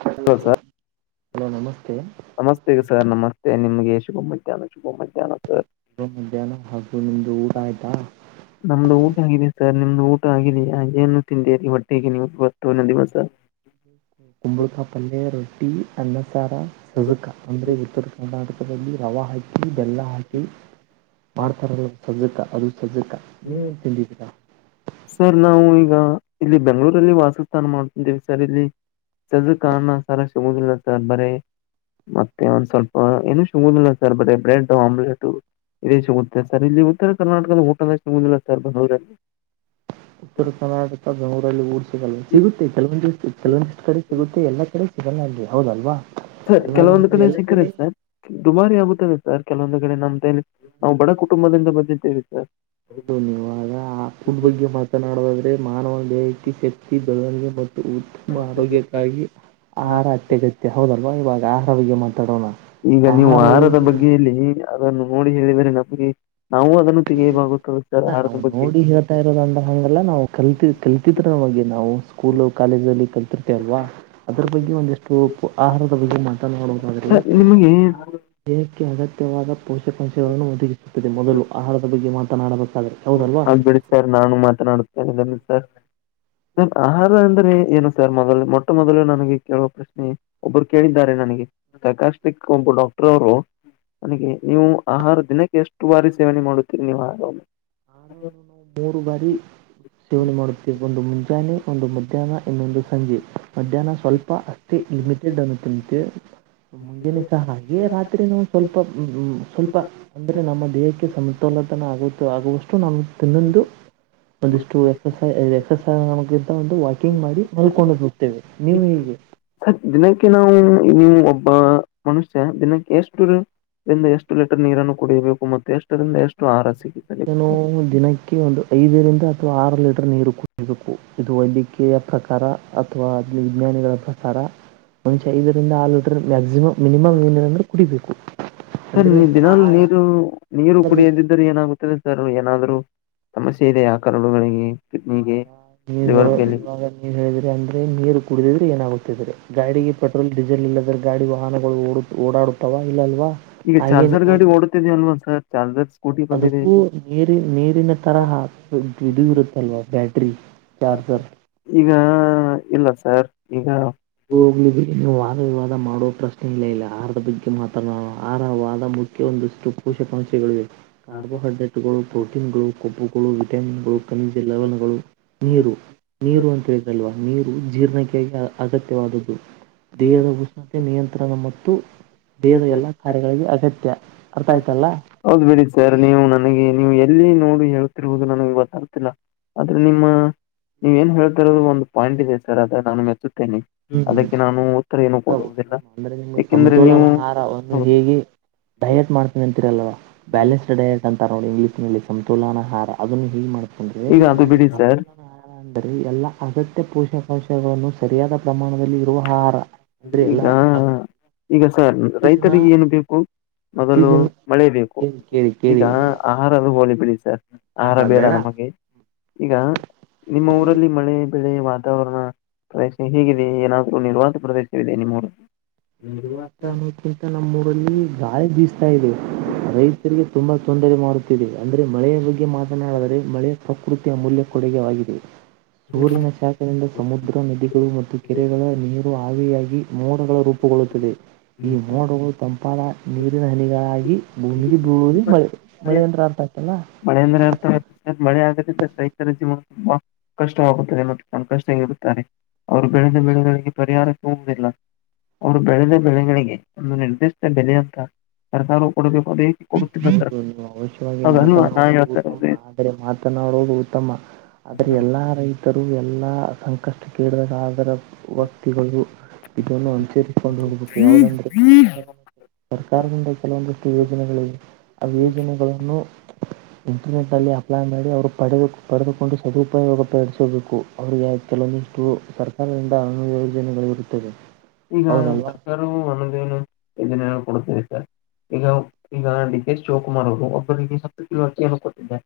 ಹ ಸ ನಮಸ್ತೆಗೆ ಸರ್ ನಮಸ್ತೆ ನಿಮ್ಗೆ ಶುಭ ಮಧ್ಯಾಹ್ನ ಶುಭ ಮಧ್ಯಾಹ್ನ ಸರ್ ಮಧ್ಯಾಹ್ನ ಹಾಗೂ ನಿಮ್ದು ಊರ ಆಯ್ತಾ ನಮ್ದು ಊಟ ಆಗಿದೆ ಸರ್ ನಿಮ್ದು ಊಟ ಆಗಿದ ಏನು ತಿಂದಿರಿ ಒಟ್ಟಿಗೆ ನೀವು ಇತ್ತುನ ದಿವಸ ಕುಂಬಳಕ ಪಲ್ಯ ರೊಟ್ಟಿ ಅನ್ನಸಾರ ಸಜುಕ ಅಂದ್ರೆ ಉತ್ತರ ಕರ್ನಾಟಕ ರವ ಹಾಕಿ ಬೆಲ್ಲ ಹಾಕಿ ಮಾಡ್ತಾರಲ್ಲ ಸಜತ ಅದು ಸಜ ಹ್ಮ್ ಚಂದತಿದ್ದಾ ಸರ್ ನಾವು ಈಗ ಇಲ್ಲಿ ಬೆಂಗಳೂರಲ್ಲಿ ವಾಸಸ್ಥಾನ ಮಾಡ್ತಿದ್ದೀವಿ ಸರ್ ಇಲ್ಲಿ ಸದು ಕಣ ಸರಸುಮುದಿಲ್ಲ ಸರ್ ಬರೇ ಮತ್ತೆ ಒಂದ್ ಸ್ವಲ್ಪ ಏನು ಶುುದಿಲ್ಲ ಸರ್ ಬರ ಬ್ರೆಡ್ ಆಮ್ಲೆಟ್ ಇದ ಸರ್ ಇಲ್ಲಿ ಉತ್ತರ ಕರ್ನಾಟಕದಲ್ಲಿ ಹೋಟೆಲ್ಷ್ ಮುಂದಿಲ್ಲ ಸರ್ ಬಂದವರಲ್ಲಿ ಉರಲ್ಲಿ ಊಡ್ ಸಿಗಲ್ಲ ಸಿಗುತ್ತೆ ಕೆಲವೊಂದಿಷ್ಟು ಕೆಲವೊಂದಿಷ್ಟು ಕಡೆ ಸಿಗುತ್ತೆ ಎಲ್ಲ ಕಡೆ ಸಿ ಚನ್ನ ಹೌದಲ್ವಾ ಸರ್ ಇವಾಗ ಕೆಲವೊಂದು ಎಲ್ಲ ಸಿಕ್ಕರೆ ಕಡೆ ಸರ್ ದುಬಾರಿ ಆಗುತ್ತದೆ ಸರ್ ಕೆಲವೊಂದು ಕಡೆ ನಮ್ದ ನಾವು ಬಡ ಕುಟುಂಬದಿಂದ ಬಂದಿದ್ದೇವೆ ಸರ್ ಹೌದು ನೀವಾಗ ಆ ಫುಡ್ ಬಗ್ಗೆ ಮಾತನಾಡುದಾದ್ರೆ ಮಾನವ ದಯಕತಿ ಶಕ್ತಿ ಬೆಳವಣಿಗೆ ಮತ್ತು ತುಂಬಾ ಆರೋಗ್ಯಕ್ಕಾಗಿ ಆಹಾರ ಅತ್ಯಗತ್ಯ ಹೌದಲ್ವಾ ಇವಾಗ ಆಹಾರಿಗೆ ಮಾತಾಡೋಣ ಈಗ ನೀವು ಆಹಾರವು ಆಹಾರದ ಬಗ್ಗೆಲ್ಲಿ ಅದನ್ನು ನೋಡಿ ಹೇಳಿದರೆ ನಮಗೆ ತೆಗೆವಾಗುತ್ತದೆ ಅಲ್ಲ ನಾವು ನೋಡಿ ಹೇಳ್ತಾ ಇರೋದಂದ ಹಂಗಲ್ಲ ನಾವು ಕಲ್ತ ಕಲ್ತಿದ್ರ ನಗೆ ನಾವು ಸ್ಕೂಲು ಕಾಲೇಜ ಅಲ್ಲಿ ಕಲಿತಿರ್ತ ಅಲ್ವಾ ಅದ್ರ ಬಗ್ಗೆ ಒಂದಿಷ್ಟು ಆಹಾರದ ಬಗ್ಗೆ ಮಾತಾ ನೋಡೋದಾದೆ ನಿಮ್ಗೆ ಏನು [unintelligible] ಕ್ಕೆ ಅಗತ್ಯವಾದ ಪೋಷಕಾಂಶಗಳನ್ನು ಒದಗಿಸುತ್ತದೆ ಮೊದಲು ಆಹಾರದ ಬಗ್ಗೆ ಮಾತನಾಡಬ ಆಗ್ಬೇಡಿ ಸರ್ ನಾನು ಮಾತನಾಡುತ್ತೇನೆ ಸರ್ ಸ ಆಹಾರ ಅಂದ್ರೆ ಏನು ಸರ್ ಮೊದಲು ಮೊಟ್ಟ ಮೊದಲು ನನಗೆ ಕೇಳುವ ಪ್ರಶ್ನೆ ಒಬ್ರು ಕೇಳಿದ್ದಾರೆ ನ ನನಗೆಕಾಸ್ಟಿಕ್ ಒಂಪು ಡಾಕ್ಟರ್ ಅವರು ನನಗೆ ನೀವು ಆಹಾರ ದಿನಕ್ಕೆ ಎಷ್ಟು ಬಾರಿ ಸೇವನೆ ಮಾಡುತ್ತೀರಿ ನೀವು ಆಹಾರ ಮೂರು ಬಾರಿ ಸೇವನೆ ಮಾಡುತ್ತೇವೆ ಒಂದು ಮುಂಜಾನೆ ಒಂದು ಮಧ್ಯಾಹ್ನ ಇನ್ನೊಂದು ಸಂಜೆ ಮಧ್ಯಾಹ್ನ ಸ್ವಲ್ಪ ಅಷ್ಟೇ ಲಿಮಿಟೆಡ್ ಅನ್ನು ತಿಂತ ಮುಂದೆನೆ ಸಹ ಹಾಗೆ ರಾತ್ರಿ ನ ಸ್ವಲ್ಪ ಸ್ವಲ್ಪ ಅಂದ್ರೆ ನಮ್ಮ ದೇಹಕ್ಕೆ ಸಮತೋಲನ ಆಗುತ್ತ ಆ ನಾನ್ನೊಂದು ಒಂದಿಷ್ಟು ಎಕ್ಸಸೈದು ಎಕ್ಸಸೈ ನ ಕಿಂಗ್ ಮಾಡಿ ಮಲ್ಕೊಂಡು ಬಿಡ್ತೇವೆ ನೀವು ಹೇಗೆ ಸರ್, ದಿನಕ್ಕೆ ನಾವು ನೀವು ಒಬ್ಬ ಮನುಷ್ಯ ದಿನಕ್ಕೆ ಎಷ್ಟ ಎಷ್ಟು ಲೀಟರ್ ನೀರನ್ನು ಕುಡಿಯಬೇಕು ಮತ್ತು ಎಷ್ಟರಿಂದ ಎಷ್ಟು ಆರಸಿ ನಾನು ದಿನಕ್ಕೆ ಒಂದು ಐದರಿಂದ ಅಥವಾ ಆರು ಲೀಟರ್ ನೀರು ಕುಡಿಯಬೇಕು ಇದು ವೈದ್ಯಕೀಯ ಪ್ರಕಾರ ಅಥವಾ ಅ ವಿಜ್ಞಾನಿಗಳತ ಪ್ರಕಾರ್ ಐದರಿಂದ ಆರು ಲೀಟರ್ ಮಕ್ಸಿಮಮ್ ಮಿನಿಮಮ್ ಏನೇಂದ್ರರೆ ಕುಡಿಬೇಕು ಸರ್ ಅಂದ್ರೆ ದಿನಾಲು ಆಹಾರ ನೀರು ನೀರು ಕುಡಿಯದಿದ್ದ್ರ ಏನಾಗುತ್ತದೆ ಏನಾದ್ರು ಸಮಸ್ಯೆ ಇದೆ ಆ ಕರು ಗಳಿಗೆ ನೀವ ಇವಾಗ ನೀವ ಹೇಳಿದ್ರಿ ಅಂದ್ರೆ ನೀರು ಕುಡಿದಿದ್ರೆ ಏನಾಗುತ್ತಿದ್ರೆ ಗಾಡಿಗೆ ಪಟ ಡಿಸೆಲ್ ಇಲ್ಲದ್ರೆ ಗಾಡಿ ವಾಹನಗಳು ಓಡ ಓಡಾಡುತ್ತಾವ ಇಲ್ಲ ಅಲ್ವಾ ಈಗ ಹಾಗೆ ಚಾರ್ಜರ್ ನೀವು ಗಾಡಿ ಓಡುತ್ತಿದ ಅಲ್ವಾಸ ಚಾರ್ಜರ್ ಸ್ಕೂಟಿ ಬಂದಿದೆ ಅದಕ್ಕೂ ನೀರಿ ನೀರಿನ ತರ ಇ ಇರುತ್ತಲ್ವಾ ಬ್ಯಾಟ್ರಿ ಹ ಚಾರ್ಜರ್ ಈಗ ಇಲ್ಲ [unintelligible] ಸರ್ ಈಗ ಹ ಹೋಗ್ಲಿದ್ರೆ ಇನ್ನನ್ನು ವಾದ ವಿವಾದ ಮಾಡುವ ಪ್ರಶ್ನೆ ಇಲ್ಲ ಇಲ್ಲ ಆಹಾರದ ಬಗ್ಗೆ ಮಾತ್ರ ಆಹಾರವಾದ ಮುಖ್ಯ ಒಂದಷ್ಟು ಪೋಷಕಾಂಶಗಳಿವೆ ಕಾರ್ಬೋಹೈಡ್ರೇಟ್ಗಳು ಪ್ರೋಟೀನ್ ಗಳು ಕೊಬ್ಬುಗಳು ವಿಟಾಮಿನ್ ಗಳು ಖನಿಜ ಲವಣಗಳು ನೀರು ನೀರು ಅಂತ ಇದಲ್ವಾ ನೀರು ಜೀರ್ಣಕ್ರಿಯೆ ಅಗತ್ಯವಾದುದು ದೇಹದ ಉಷ್ಣತೆ ನಿಯಂತ್ರಣ ಮತ್ತು ದೇಹದ ಎಲ್ಲ ಕಾರ್ಯಗಳಿಗೆ ಅಗತ್ಯ ಅರ್ಥ ಆಯ್ತಲ್ಲ ಹೌದ್ ಬಿೇಡಿ ಸರ್ ನೀವು ನನಗೆ ನೀವು ಎಲ್ಲಿ ನೋಡಿ ಹೇಳ್ತಿರ್ವುದು ನನಗೆ ಗೊತ್ತಾಗತಿಲ್ಲ ಆದ್ರೆ ನಿಮ್ಮ ನೀವ ಏನ್ ಹೇಳ್ತರೋದು ಒಂದು ಪಾಯಿಂಟ್ ಇದೆ ಸರ್ ಅದ ನಾನು ಮೆ ಹ್ಮ್. ಅದಕ್ಕೆ ರಚಿತ ನಾನು ಉತ್ತರ ಏನು ಉತ್ತಮ ಕೊಡುವುದಿಲ್ಲ ಅಂದ್ರೆ ನಿಮ್ಗೆ ಏಕೆಂದ್ರೆ ನೀವು ಸಮತೋಲನ ಆಹಾರವನ್ನು ಹೇಗೆ ಡಯಟ್ ಮಾಡ್ತೀನೀ ಅಂತಿರಲ್ಲವ ಬ್ಯಾಲೆನ್ಸ್ಡ್ ಡಯಟ್ ಅಂತ ನೋಡಿ ಇಂಗ್ಲೀಷ್ ನಲ್ಲಿ ಸಮ ತೋಲನ ಆಹಾರ ಅದನ್ನು ಹ ೊಂಡ ಈಗ ಅದು ರ ಬಿಡಿ ಸರ್ ಸಂಂತು [unintelligible] ರೆ ಎಲ್ಲಾ ಅಗತ್ಯ ಪೋಷಕಾಂಶಗಳನ್ನು ಸರಿಯಾದ ಪ್ರಮಾಣದಲ್ಲಿ ಇರುವ ಹ ಆಹಾರ ಅಂದ್ರೆ ಈಗ ಎಲ್ಲ ಪ್ರತಿದಿನ ಈಗ ಸರ್ ರೈತರಿಗೆ ಏನು ಬೇಕು ಮೊದಲು ಪ್ರತಿದಿನ ಮಳೆ ಬೇಕು ಕೇಳಿ ಕೇಳಿ ಈಗ ಕೇಳಿ ಆಹಾರದ ಹ ಬಿ ಸ ಆಹಾರ ಬೇಡ ನಮಗೆ ಈಗ ನಿಮ್ಮ ಊರಲ್ಲಿ ಮಳೆ ಬೆಳೆ ವಾತಾವರಣ ಪ್ರದೇಶ ಹೇಗಿದೆ ಏನಾದರೂ ನಿರ್ವಾತ ಪ್ರದೇಶವಿದೆ ನಿಮ್ಮ ಹೋಡ ನಿರ್ವತ ಅನ್ನೋದಕ್ಕಿಂತ ನಮ್ಮ್ ಊರಲ್ಲಿ ಗಾಳಿ ಬೀಸ್ತಾ ಇದೆ ರೈತರಿಗೆ ತುಂಬಾ ತೊಂದರೆ ಮಾಡುತ್ತ ಅಂದರೆ ಮಳೆಯ ಬಗ್ಗೆ ಮಾತನಾಡಿದರೆ ಮಳೆಯ ಪ್ರಕೃತಿಯ ಮೌಲ್ಯ ಕೊಡುಗೆವಾಗಿದೆ ಸೂರ್ಯ ನ ಶಾಖೆಯಿಂದ ಮಳೆ ಸಮುದ್ರ ನದಿಗಳು ಮತ್ತು ಕೆರೆಗಳ ನೀರು ಹಾವಿಯಾಗಿ ಮೋಡಗಳು ರೂಪುಗೊಳ್ಳುತ್ತದೆ ಈ ಮೋಡಗಳು ತಂಪಾದ ನೀರಿನ ಹನಿಗಾಗಿ ಭೂಮಿಗೆ ಬೂಳಿ ಮಳೆ ಮಳೆಂದರ ಅರ್ಥ ಆಗ್ತ ಮಳೆ ಅಂದ್ರೆ ಇರ್ತ ಮಳೆ ಆದ್ರೆ ರೈತರ ಜೀವನ ತುಂಬಾ ಕಷ್ಟವಾಗುತ್ತದೆ ಕಷ್ಟಗ ಇರುತ್ತಾರೆ ಅವರು ಬೆಳೆದ ಬೆಳೆಗಳ ಪರಿಹಾರ ಸೂಕ್ತ ಇಲ್ಲ ಅವರು ಬೆಳೆದ ಬೆಳೆಗಳಿಗೆ ಒಂದು ನಿರ್ದಿಷ್ಟ ಬೆಲ ಅಂತ ಸರ್ಕಾರವು ಕೊಡಬೇಕು. ಅದು ಏಕೆ ಕೊಡುತ್ತಿಲ್ಲ ಸರ್ ಹೌದು ನೀವು ಅವಶ್ಯವಾಗಿ ಮಾತ ಅದನ್ನು ನಾ ಹೇಳ್ತಾ ಉತ್ತ ಆದ್ರೆ ಮಾತನಾಡೋುದು ಉತ್ತಮ ಆದ್ರ ಎಲ್ಲಾ ರೈತರು ಎಲ್ಲ. ಸಂಕಷ್ಟ ಕೆಡದಾಗ ಅದ. ವ್ಯಕ್ತಿಗಳು ಇದನ್ನು ಅಂಚರಿಸಿಕೊಂಡು ಹೋಗಬೇಕು ಯಾವವುದಂದ್ರೆ ಸರ್ಕಾರದ ಸರ್ಕಾರದಿಂದ ಕೆಲವೊಂದಷ್ಟು ಯೋಜನೆಗಳೆ ಯೋಜನೆಗಳನ್ನು ಇಂಟರ್ನೆಟ್ ಇರೋದು ನಲ್ಲಿ ಅಪ್ಲೈ ಮಾಡಿ. ಅವರು ಪಡೆದುು ಪಡೆದುಕೊಂಡು ಸದುೂಪಾಯೋಗ ಪಡಿಸಬೇಕು ಅವಿಗೆ ಕೆಲವೊಂದಿಷ್ಟು ಸರ್ಕಾರದಿಂದ. ಯೋಜನೆಗಳ ಇರುತ್ತದೆ. ಈಗ ಸರ್ಕಾರವು ಒನ್ನದೇನು ಯೋಜನೆ. ಕೊಡ್ತಿದೆ ಸರ್ ಈಗ ಈಗ ಅಕ್ಕೆ ಸೋಕ್ ಮಾಡೋುದು ಒಬ್ಬಿಗೆ ಹತ್ತು ಕಿ ಅ ಕೊಟ್ಟೆ.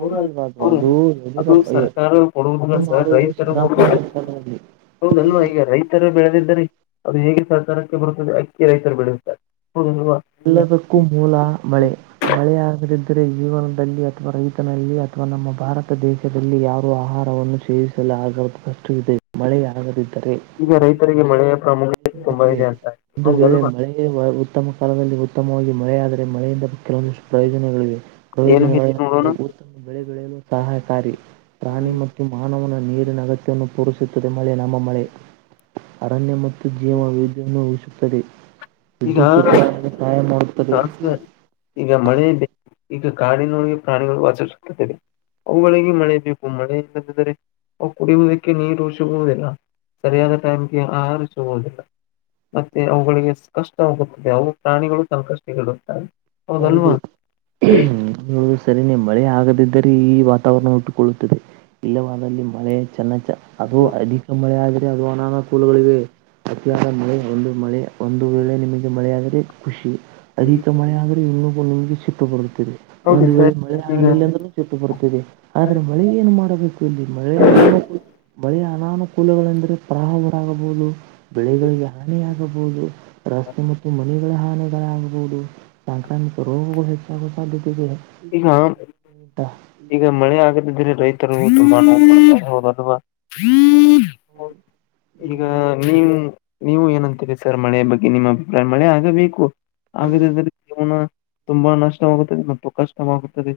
ಅವ್ರಲ್ವಾ ಅದು ಅದು ಅದು ಯಡಿಯೂರಪ್ಪ ಸರ್ಕಾರ ಕೊಡುವುದನ್ನ ಅದು ಸಹ ಮಾಡುವುದು ರೈತರು. ಸಿದ್ದರಾಮಯ್ಯ ಸರ್ಕಾರದಲ್ಲಿ ಹೌದಲ್ವಾ ಈಗ ರೈತರು ಬೆಳೆದಿದ್ದರಿ. ಅದು ಹೇಗೆ ಸರ್ಕಾರಕ್ಕೆ ಬರುತ್ತದೆ ಅಕ್ಕಿ ರೈತರು ಬೆಳೆಯುತ್ತಾರೆ. ಹೌದಲ್ವಾ ಎಲ್ಲದಕ್ಕೂ ಮೂಲ ಬಳೆ ಬಳೆ ಆದ್ರಿದ್ದ ರೆ ಜೀವನದಲ್ಲಿ ಅಥವಾ ರೈತನಲ್ಲಿ ಅಥವಾ ನಮ್ಮ ಭಾರತ ದೇಶದಲ್ಲಿ ಯಾರು ಆಹಾರವನ್ನು ಸೇವಿಸಲು ಆಗಷ್ಟು ಇದೆ ಮಳೆ ಆಗದಿದ್ದ. ಈಗ ರೈತರಿಗೆ ಮಳೆಯ ಪ್ರಾಮುಖ್ಯತೆ ತುಂಬಾ ಇದೆ ಅಂತ ಪ್ರವೇಶನ ಒಂದು ವೇಳೆ ಹೌದಲ್ವಾ ಮಳೆಯ ಉತ್ತಮ. ಕಾಲದಲ್ಲಿ ಉತ್ತಮವಾಗಿ ಮಳೆ ಆದರೆ ಮಳೆಯಿಂದ. ಕೆಲವೊಂದಷ್ಟು ಪ್ರಯೋಜನಗಳಿವೆ ಏನು ಹೇಳಿ ಪ್ರಯೋಜನಗಳೇನೆಂದ ನೋಡೋಣ ಉತ್ತಮ ಬೆಳೆ ಬೆಳೆಯಲು ಸಹಾಯಕಾರಿ. ಹಾಣಿ ಮತ್ತು ಮಾನವನ ನೀರಿನ ಅಗತ್ಯವನ್ನು ಪೂರಿಸುತ್ತದೆ ಮಳೆ ನಮ್ಮ ಮಳೆ ಅರಣ್ಯ ಮತ್ತು. ಜೀವ ವಿನ್ನು ಉಹಿಸುತ್ತದೆ ಈಗ ವಿದ್ಯುತ್ ಉತ್ಪ ಸಹಾಯ ಮಾಡ. ಈಗ ಮಳೆ ಈಗ ಕಾಡಿನೊಳಗೆ ಪ್ರಾಣಿಗಳು ಆಚರಿಸುತ್ತದೆ. ಅವುಗಳಿಗೆ ಮಳೆ ಬೇಕು ಮಳೆ ಇಲ್ಲದಿದ್ದರೆ ಅವು ಕುಡಿಯುವುದಕ್ಕೆ ನೀರುಷಗುವುದಿಲ್ಲ. ಸರಿಯಾದ ಟೈಮ್ ಆಹರ್ಚ ಹುದಿಲ್ಲ. ಮತ್ತೆ ಅವುಗಳಿಗೆ ಕಷ್ಟವೋಗುತ್ತದೆ ಅವರು ಪ್ರಾಣಿಗಳು ಸಂಕಷ್ಟ. ಹೌದು ಹ್ಮ ನುದು ಸರಿನೇ ಮಳೆ ಆಗದಿದ್ದರೆ ಈ. ಹಟ್ಟುಕೊಳ್ಳುತ್ತದೆ ಇಲ್ಲವಾದಲ್ಲಿ ಮಳೆ ಚನ್ನ ಅದು ಅಧಿಕ ಮಳೆ. ಅದುನಾನ ಪೂಲಗಳಿವೆ ಅತಿಯಾದ ಮಳೆ ಒಂದು. ಮಳೆ ಒಂದು ವೇಳೆ ನಿಮಗೆ ಮಳೆ ಆದ್ರೆ ಖುಷಿ ಅಧಿಕ ಮಳೆ ಆದ್ರೆ ಇನ್ನುೂ ನಿಮಗೆ ಚುಟ್ಟು ಬರುತ್ತಿದೆ ಹೌದು ಒಂದು ವೇಳೆ ಸರ್ ಮಳೆ ಈಗ ಆಗಲಿಲ್ಲ ಅಂದ್ರೂ ಚುಟ್ಟು ಬರುತ್ತಿದೆ ಆದ್ರೆ ಮಳೆ ಏನು ಮಾಡಬೇಕು ಇಲ್ಲಿ. ಮಳೆಯ ಮಳೆಯ ಅನಾನುಕೂಲಗಳೆಂದ್ರರೆ ಪ್ರಹರಾಗಬಹುದು. ಬೆಳೆಗಳಿಗೆ ಹಾನಿಿಯಾಗಬಹುದು ರಸ್ತೆ ಮತ್ತು ಮನೆಗಳ ಹಾನಿಗಳಾಗಬಹುದು. ಸಾಂಕ್ರಾಮಿಕ ರೋಗಗಳು ಹೆಚ್ಚಾಗುವ ಸಾಧ್ಯತೆ ಇದೆ. ಈಗ ಈಗ ಮಳೆ ಆಗದಿದ್ರೆ ರೈತ. [unintelligible] ಹೌ ಈಗ ನೀವು ನೀವು ಏನಂತ. ಸರ್ ಮಳೆ ಬಗ್ಗೆ ನಿಮ್ಮ ಅಭಿಪ್ರಾಯ ಮಳೆ ಆಗಬೇಕು ಆಗದನ. ತುಂಬಾ ನಷ್ಟವಾಗುತ್ತದೆ ಮತ್ತು ಕಷ್ಟವಾಗುತ್ತದೆ.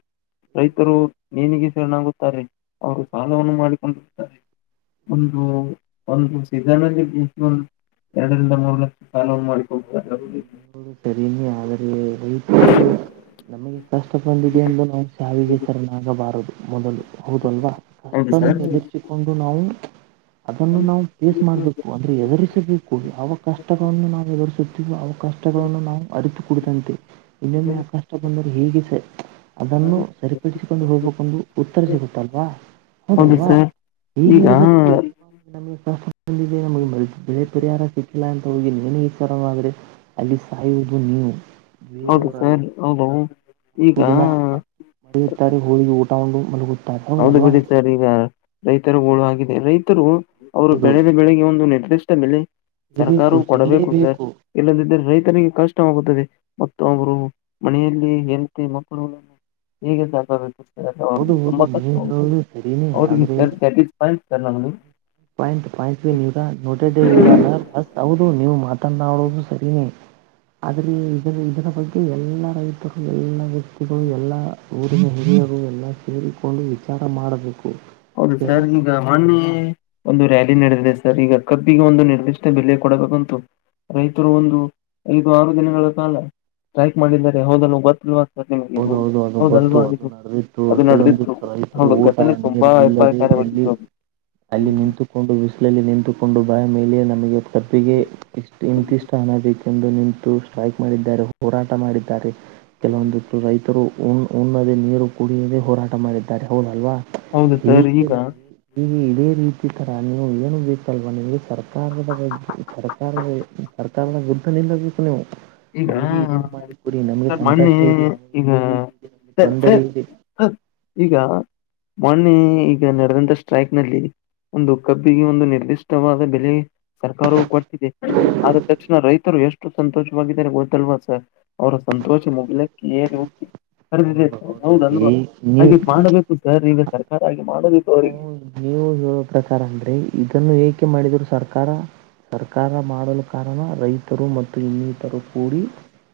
ರೈತರು ನೇನಿಗೆ ಶರಣಾಗುತ್ತಾರೆ ಅವರು ಸಾಲವನ್ನು ಮಾಡಿಕೊಂಡಿರುತ್ತಾರೆ. ಒಂದು ಒಂದು ಸೀಸನ್ಲ್ಲಿ ಬ ಒ ಎರಡರಿಂದ ಮೂರು ಲಕ್ಷ ಸಾಲವನ್ನು ಮಾಡ. ೋ ಸರಮ ಆದರೆ ರ. ನಮಗೆ ಕಷ್ಟ ಬಂದಿದೆ ಎಂದು ನಾವು ಸಾವಿಗೆ ಸರಣಾಗಬಾರದು ಮೊದಲು ಹೌದಲ್ವಾ. ಹೌದು ಸರ್ ಎದುರಿಸಿಕೊಂಡು ನಾವು. ಅದನ್ನು ನಾವು ಫೇಸ್ ಮಾಡ್ಬೇಕು ಅಂದ್ರೆ ಎದುರಿಸಬೇಕು ಯಾವ ಕಷ್ಟಗಳನ್ನು ನಾವು ಎದುರಿಸ ಅವಕಾಷ್ಟಗಳನ್ನು ನಾವು ಅರಿತುಕಡತಂತೆ ಇನ್ನೊಮ್ಮೆ ಆ ಕಾಷ್ಟ ಬಂದರು ಹೇಗೆ ಸ. ಅದನ್ನು ಸರಿಪಡಿಸಿಕೊಂಡು ಹೋಗ್ಬೇಕಂದು ಉತ್ತರಿಸ ಸಿಗುತ್ತಲ್ವಾ ಹೌದು ಹೌದಲ್ವಾ. ಸರ್ [unintelligible] ಂದ ಈಗ ನಮಗೆ ಬೆಳೆ ಪರಿಹಾರ ಸಿಕ್ಕಿಲ್ಲ ಅಂತ ಹೋಗಿ ನನ ಈಚಾರವ್ರೆ ಅಲ್ಲಿ ಸಾಯುದ. ಹ ನೀ. ಹೌದು ಬೇರೆಯವರಲ್ಲ ಸರ್ ಹೌದು ಈಗ ನಾಲ್ಕು ದಿನ ಮ ಇರ್ತಾರೆ ಹೋಳಿಗೆ ಊಟಗೊಂಡು ಹೌದು ಬಿಡ ಸರ್ ಈಗ ರೈತರ ೋಳು ಆಗಿದೆ ರೈತರು ಅವ್ರು ಹೌದು ಬೆಳೆದ ಬೆಳಿಗ್ಗೆ ಒಂದು ನಿರ್ದಿಷ್ಟ ಬೆಲೆ ಸಿಗಬೇಕು ಸರ್ಕಾರವು ಕೊಡಬೇಕು ಸರ್ ಸಿಗಲೇಬೇಕು ಇಲ್ಲದಿದ್ದರೆ ರೈತನಿಗೆ ಕಷ್ಟವಾಗುತ್ತದೆ ಮ ಒಬ್ರು ಮನೆಯಲ್ಲಿ ಹೆಳ್ತಿ ಮಕ್ಕಳುಗಳನ್ನು ಹೇಗೆ ಸಾಕಾಗುತ್ತೆ ಅವ ಹೌದು ಹೌದು ತುಂಬಾ ನೀವ್ ಕಷ್ಟ ಹೇಳುದು ಸರಿನೇ ಅವ ಆದ್ರೆ sir that is fine sir ನ ಹೌದು ನೀವುತ್ರ ನ್ನ ಅವಳೋದು ಸರಿನೇ ಆದ್ರೆ ಇದರ ಇದರ ಬಗ್ಗೆ ಎಲ್ಲಾ ರೈತರು ಎಲ್ಲಾ ವ್ಯಕ್ತಿಗಳು ಎಲ್ಲಾ ಊರಿಗೆ ಹ ಎಲ್ಲ ಸೇರಿಕೊಂಡು ವಿಚಾರ ಮಾಡಬೇಕು ಹೌದು ಸರ್ ಈಗ ಮಣ್ಣೆ ಒಂದು ರ್ಯಾಲಿ ನಡೆದಿದೆ ಸರ್ ಈಗ ಕಬ್ಬಿಗೆ ಒಂದು ನಿರ್ದಿಷ್ಟ ಬೆಲೆ ಕೊಡಬೇಕಂತು ರೈತರು ಒಂದು ಐದು ಆರು ದಿನಗಳ ಕಾಲ ಸೈಕ್ ಮಾಡಿದ್ದಾರೆ ಹೌದಲ್ ಗೊ ಹೌದ ಹೌದು ಅದು ಗೊತ್ತು ಅದು ನಡೆದಿಿದ್ದು ಅದು ನಡೆದಿತ್ತು ಕೆಲೊಂದಿತ್ತು ರೈತರು ಹೌದು ಊಟ ಘಟನೆ ತುಂಬಾ ನೀರು ಇಲ್ಲದೆ ಎಲ್ಲಿ ಅಪಾಯಕಾರಿಯಾಗಿತ್ತು ಅದು ಅಲ್ಲಿ ನಿಂತುಕೊಂಡು ಬಿಸಿಲಲ್ಲಿ ನಿಂತುಕೊಂಡು ಬಾಯ ಮೇಲೆ ನಮಗೆ ಕಬ್ಬಿಗೆ ಇಷ್ಟು ಇಂತಿಷ್ಟು ಹನ ಬೇಕೆಂದು ನಿ ಸ್ಟ್ರೈಕ್ ಮಾಡಿದ್ದಾರೆ ಹೋರಾಟ ಮಾಡಿದ್ದಾರೆ ಕೆಲವೊಂದು ಉನ್ನದೇ ನೀರು ಕುಡಿಯದೆೇ ಹೋರಾಟ ಮಾಡಿದ್ದಾರೆ ಹ ಅಲ್ವಾ ಹೌದು ಹ ಸರ್ ಈಗ ಅೇ ರೀತಿ ತರ ನೀವು ಏನು ಬೇಕಲ್ವಾ ನಿಮ್ಗೆ ಸರ್ಕಾರದ ಬಗ್ಗೆ ಸರ್ಕಾರದ ತಮೇಲೆ ಗುದ್ಧನಿಂದಿ ಕುನವು ಈಗ ಮೆ ಸಂಕಷ್ಟ ಇದೆ ನಮಗೆ ಈಗ ಇದು ರೀತಿ ಇದೆ ನಮಗೆ ತೊಂದರೆ ಇದೆ ಈಗ ಮೊನೆ ಈಗ ನಡೆದಂತ ಸ್ಟ್ರೈಕ್ ನಲ್ಲಿ ಒಂದು ಕಬ್ಬಿಗೆ ಒಂದು ನಿರ್ದಿಷ್ಟವಾದ ಬೆಲೆ ಸರ್ಕಾರವುೂ ಕೊಡ್ತಿದೆ ಆದ ತಕ್ಷಣ ರೈತರು ಎಷ್ಟು ಸಂತೋಷ ಗೊತ್ತಲ್ವಾ ಸ ಅವರ ಸಂತೋಷ ಮುಗಲಕ್ಕೆ ಹೋಗಿ ಕರೆದಿದೆ ಹೇ ಹೌದಲ್ವಾ ಹಾಗೆ ನೀವು ಮಾಡಬೇಕು ಸರ್ ಈಗ ಸರ್ಕಾರ ಹಾಗಿ ಮಾಡಬೇಕು ನಾವು ಅವರಿಗೆ ನೀವು ಪ್ರಕಾರ ಅಂದ್ರೆ ಇದನ್ನು ಏಕೆ ಮಾಡಿದಿದರು ಸರ್ಕಾರ ಸರ್ಕಾರ ಮಾಡಲು ಕಾರಣ ರೈತರು ಮತ್ತು ಇನ್ನಿತರು ಕೂಡಿ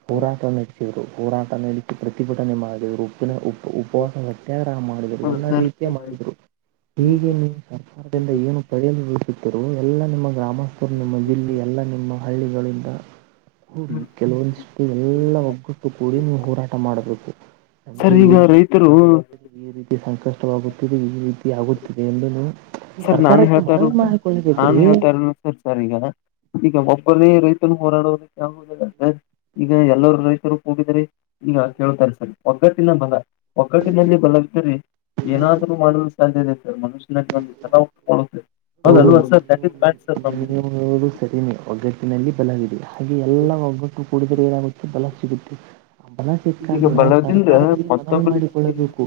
ಹೋರಾಟ ನಡೆ ರು ಹೋರಾಟ ನಡೆಸಿ ಪ್ರತಿಭಟನೆ ಮಾಡಿದವರು ಉಪ್ಪಿನ ಉ ಉಪವಾಸ ಸತ್ಯಾಗ್ರಹ ಮಾಡಿದರು ಹೌದು ಎಲ್ಲ ಸರ್ ರೀತಿ ೆ ಮಾಡಿದ್ರು ಹೀಗೆ ನೀವು ಸರ್ಕಾರದಿಂದ ಏನು ಪಡೆಯಲು ವಿಸುತ್ತಿರೋ ಎಲ್ಲಾ ನಿಮ್ಮ ಗ್ರಾಮಸ್ಥರು ನಿಮ್ಮ ಜಿಲ್ಲೆ ಎಲ್ಲ ನಿಮ್ಮ ಹಳ್ಳಿಗಳಿಂದ ಕೂಡಿ ಕೆಲವೊಂದಿಷ್ಟು ಎಲ್ಲ ಒಗ್ಗಟ್ಟು ಕೂಡಿ ನೀವು ಹೋರಾಟ ಮಾಡಬೇಕು ನಮಗೆ ಸರ್ ಈ ಈಗ ರೀತಿ ತೊಂದರೆ ರೈತರು ಆಗುತ್ತಿದೆ ಈ ರೀತಿ ಸಂಕಷ್ಟವಾಗುತ್ತಿದೆ ಈ ರೀತಿ ಆಗುತ್ತಿದೆ ಎಂದ ಸರ್ ನಾನು ಹೇಳ್ತಾರೋ ನಾನು ರೀ ಹೇಳ್ತಾರ ಸರ್ ಸರ್ ಈಗ ಈಗ ರೈತು ಮೋರಡುವುದು ಕ ಈಗ ಎಲ್ಲರ ರೈತರು ಕೂಗಿದರೆ ಈಗ ಕೇಳ್ತಾರೆ ಸರಿ ಒಗ್ಗತ್ತಿಲ್ಲ ಮಲ್ಲ ಒಗಟ್ಟಿನಲ್ಲಿ ಬಲವರಿ ಏನಾದ್ರು ಮಾಡಲು ಸಾಧ್ಯತೆ ಸ ಮನುಷ್ಯನಲ್ಲಿ ಬಂದ ಹೌ ಹೌದು ನೀುದು ಸರಿನೇ ಒಗ್ಗಟ್ಟಿನಲ್ಲಿ ಬಲವಿದೆಯಾ ಹಾಗೆ ಎಲ್ಲ ಒಗ್ಗಟ್ಟು ಕುೂಡಿದ್ರೆ ಏನಾಗುತ್ತೆ ಬಲ ಸಿಗುತ್ತೆ ಆಂಬಲ ಈಗ ಸಿಕ್ಕಾಗ ನಾವು ಬಲದಿಂದ ಸರ್ಕಾರದಲ್ಲಿ ಮನವಿ ಮತ್ತೊಬ್ಬರಿಗೆ ಮಾಡಿಕೊಳ್ಳಬೇಕು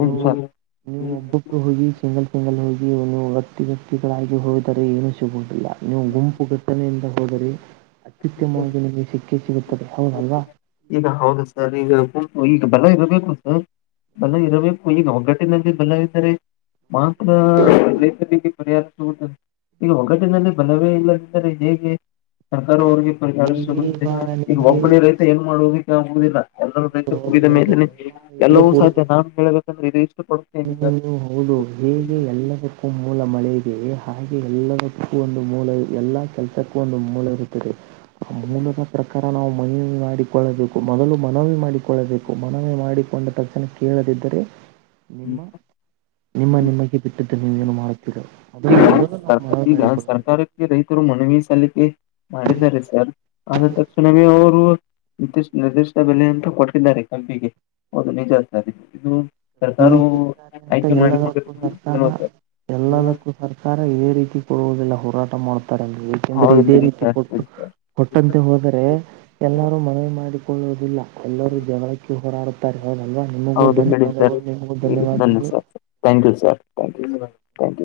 ನೀವು ಹೌದು ಸರ್ ನೀವು ಒಬ್ಬೊಬ್ರು ಹೋಗಿ ಸಿಂಗಲ್ ಸಿಂಗಲ್ ಹೋಗಿ ನೀವು ವತಿಿ ವ್ಯಕ್ತಿಗಳಾಗಿ ಹೋದಿದರೆ ಏನುೂ ಸಿಗುವುದಿಲ್ಲ ನೀವು ಗುಂಪು ಟ್ಟನೆಯಿಂದ ಸೌೋದರಿ ಅತಿುತ್ತಮ ಸಿಕ್ಕ ಸಿಗುತ್ತದೆ ಹೌದಲ್ವಾ ಈಗ ಹೌದು ಸರ್ ಈಗ ಈಗ ಬಲ ಇರಬೇಕು ಸ ಬಲ ಇರಬೇಕು ಈಗ ಒಗ್ಗಟ್ಟಿನಲ್ಲಿ ಬಲ ಇದ್ದಾರೆ ಮಾತ್ರತತಿ ಪ ಶ ಈಗ ಒಗ್ಗಟ್ಟಿನಲ್ಲಿ ಬಲವೇ ಇಲ್ಲದಂದರೆ ಹೇಗೆ ಯ ಅವ್ರಿಗೆ ಪರಿ ಈ ವಾರ ಈಗ ನಿಮಗೆ ಒಬ್ಬನಿ ರೈತ ಏನ್ ಮಾಡ್ಬೇಕಕ್ಕೆ ಅಗುದಿಲ್ಲ ಎಲ್ಲರೂ ರೈ ಹೌದು ಕುಡಿದ ಹೌದು ಮೇಲನೆ ಎಲ್ಲಾ ರೈತರು ಎಲ್ಲವೂ ಕೂಡ ಸಾಧ್ಯ ನಾನನ್ ಹೇಳಬೇಕಂದ್ರೆ ಇದು ಇಷ್ಟ ಪಡ ನೀವು ಹೌದು ಹೇಗೆ ಎಲ್ಲದಕ್ಕ ಮೂಲ ಮಳೆ ಇದೆ ಹಾಗೆ ಎಲ್ಲಕ್ಕೂ ಒಂದು ಮೂಲ ಎಲ್ಲಾ ಕೆಲ್ಸಕ್ಕೂ ಒಂದು ಮೂಲ ಇರುತ್ತದೆ ಮೂ ಮಾತ್ರ ಪ್ರ ನಾವು ಮನವಿ ಮಾಡಿಕೊಳ್ಳಬೇಕು ಮೊದಲು ಮನವಿ ಮಾಡಿಕೊಳ್ಳಬೇಕು ಮನವಿ ಮಾಡಿಕೊಂಡ ತಕ್ಷಣ ಕೇಳದ ಇದ್ದರೆ ನಿಮ್ಮ ನಿಮ್ಮ ನಿಮಗೆ ಬಿಟ್ಟಿದ್ದ ನೀವ ಏನು ಈಗ ಮಾಡುತ್ತೀರದನ್ನು ನಾವು ಸರ್ಕ ಮನ ಈಗ ಮಾಡಿಕಡುದು ಸರ್ಕಾರಕ್ಕೆ ರೈತರು ಮನವಿ ಸಲ್ಲಿಕೆ ಮಾಡಿದ್ದಾರೆ ಸರ್ ಆದ ತಕ್ಷಣವೇ ಅವರು ನಿರ್ದಿಷ್ಟ ನಿರ್ದಿಷ್ಟ ಬೆಲೆ ಅಂತ ಕೊಟ್ಟಿದ್ದಾರೆ ಕಂಪಿಗೆ ಅದು ನಿಜ ಅ ಇದು ಸರ್ಕಾರವು ನಿಲ್ಲಿಸುತ್ತಿದ್ದಾರೆ ಅಂತ ಆಯ್ಕೆ ಎಲ್ಲದಕ್ಕೂ ಮಾಡಿಕೊಟ್ಟಿರ್ದು ಸರ್ಕಾರ ಕೆಲವತ್ತ ಎಲ್ಲದಕ್ಕೂ ಸರ್ಕಾರ ಇದ ರೀತಿ ಕೊಡುವುದಿಲ್ಲ ಹೋರಾಟ ಏಕೆಂದ್ರೆ ಹೌದು ಇದೇ ಬಿಡಿ ರೀತಿ ಸರ್ ಕೊಟ್ಟು ಸರಿ ಸರ್ ಕೊಟ್ಟಂತೆ ಹೋದರೆೆ ಎಲ್ಲರೂ ಮನವಿ ಮಾಡಿಕೊಳ್ಳುವುದಿಲ್ಲ ಎಲ್ಲರೂ ಜಗಳಕ್ಕೆ ಹೋರಾಡುತ್ತಾರೆ ಹೌದು ಹ್ರಮ್ಮ ದನ್ಯವಾದಗಳು ಧನ್ sir thank you sir thank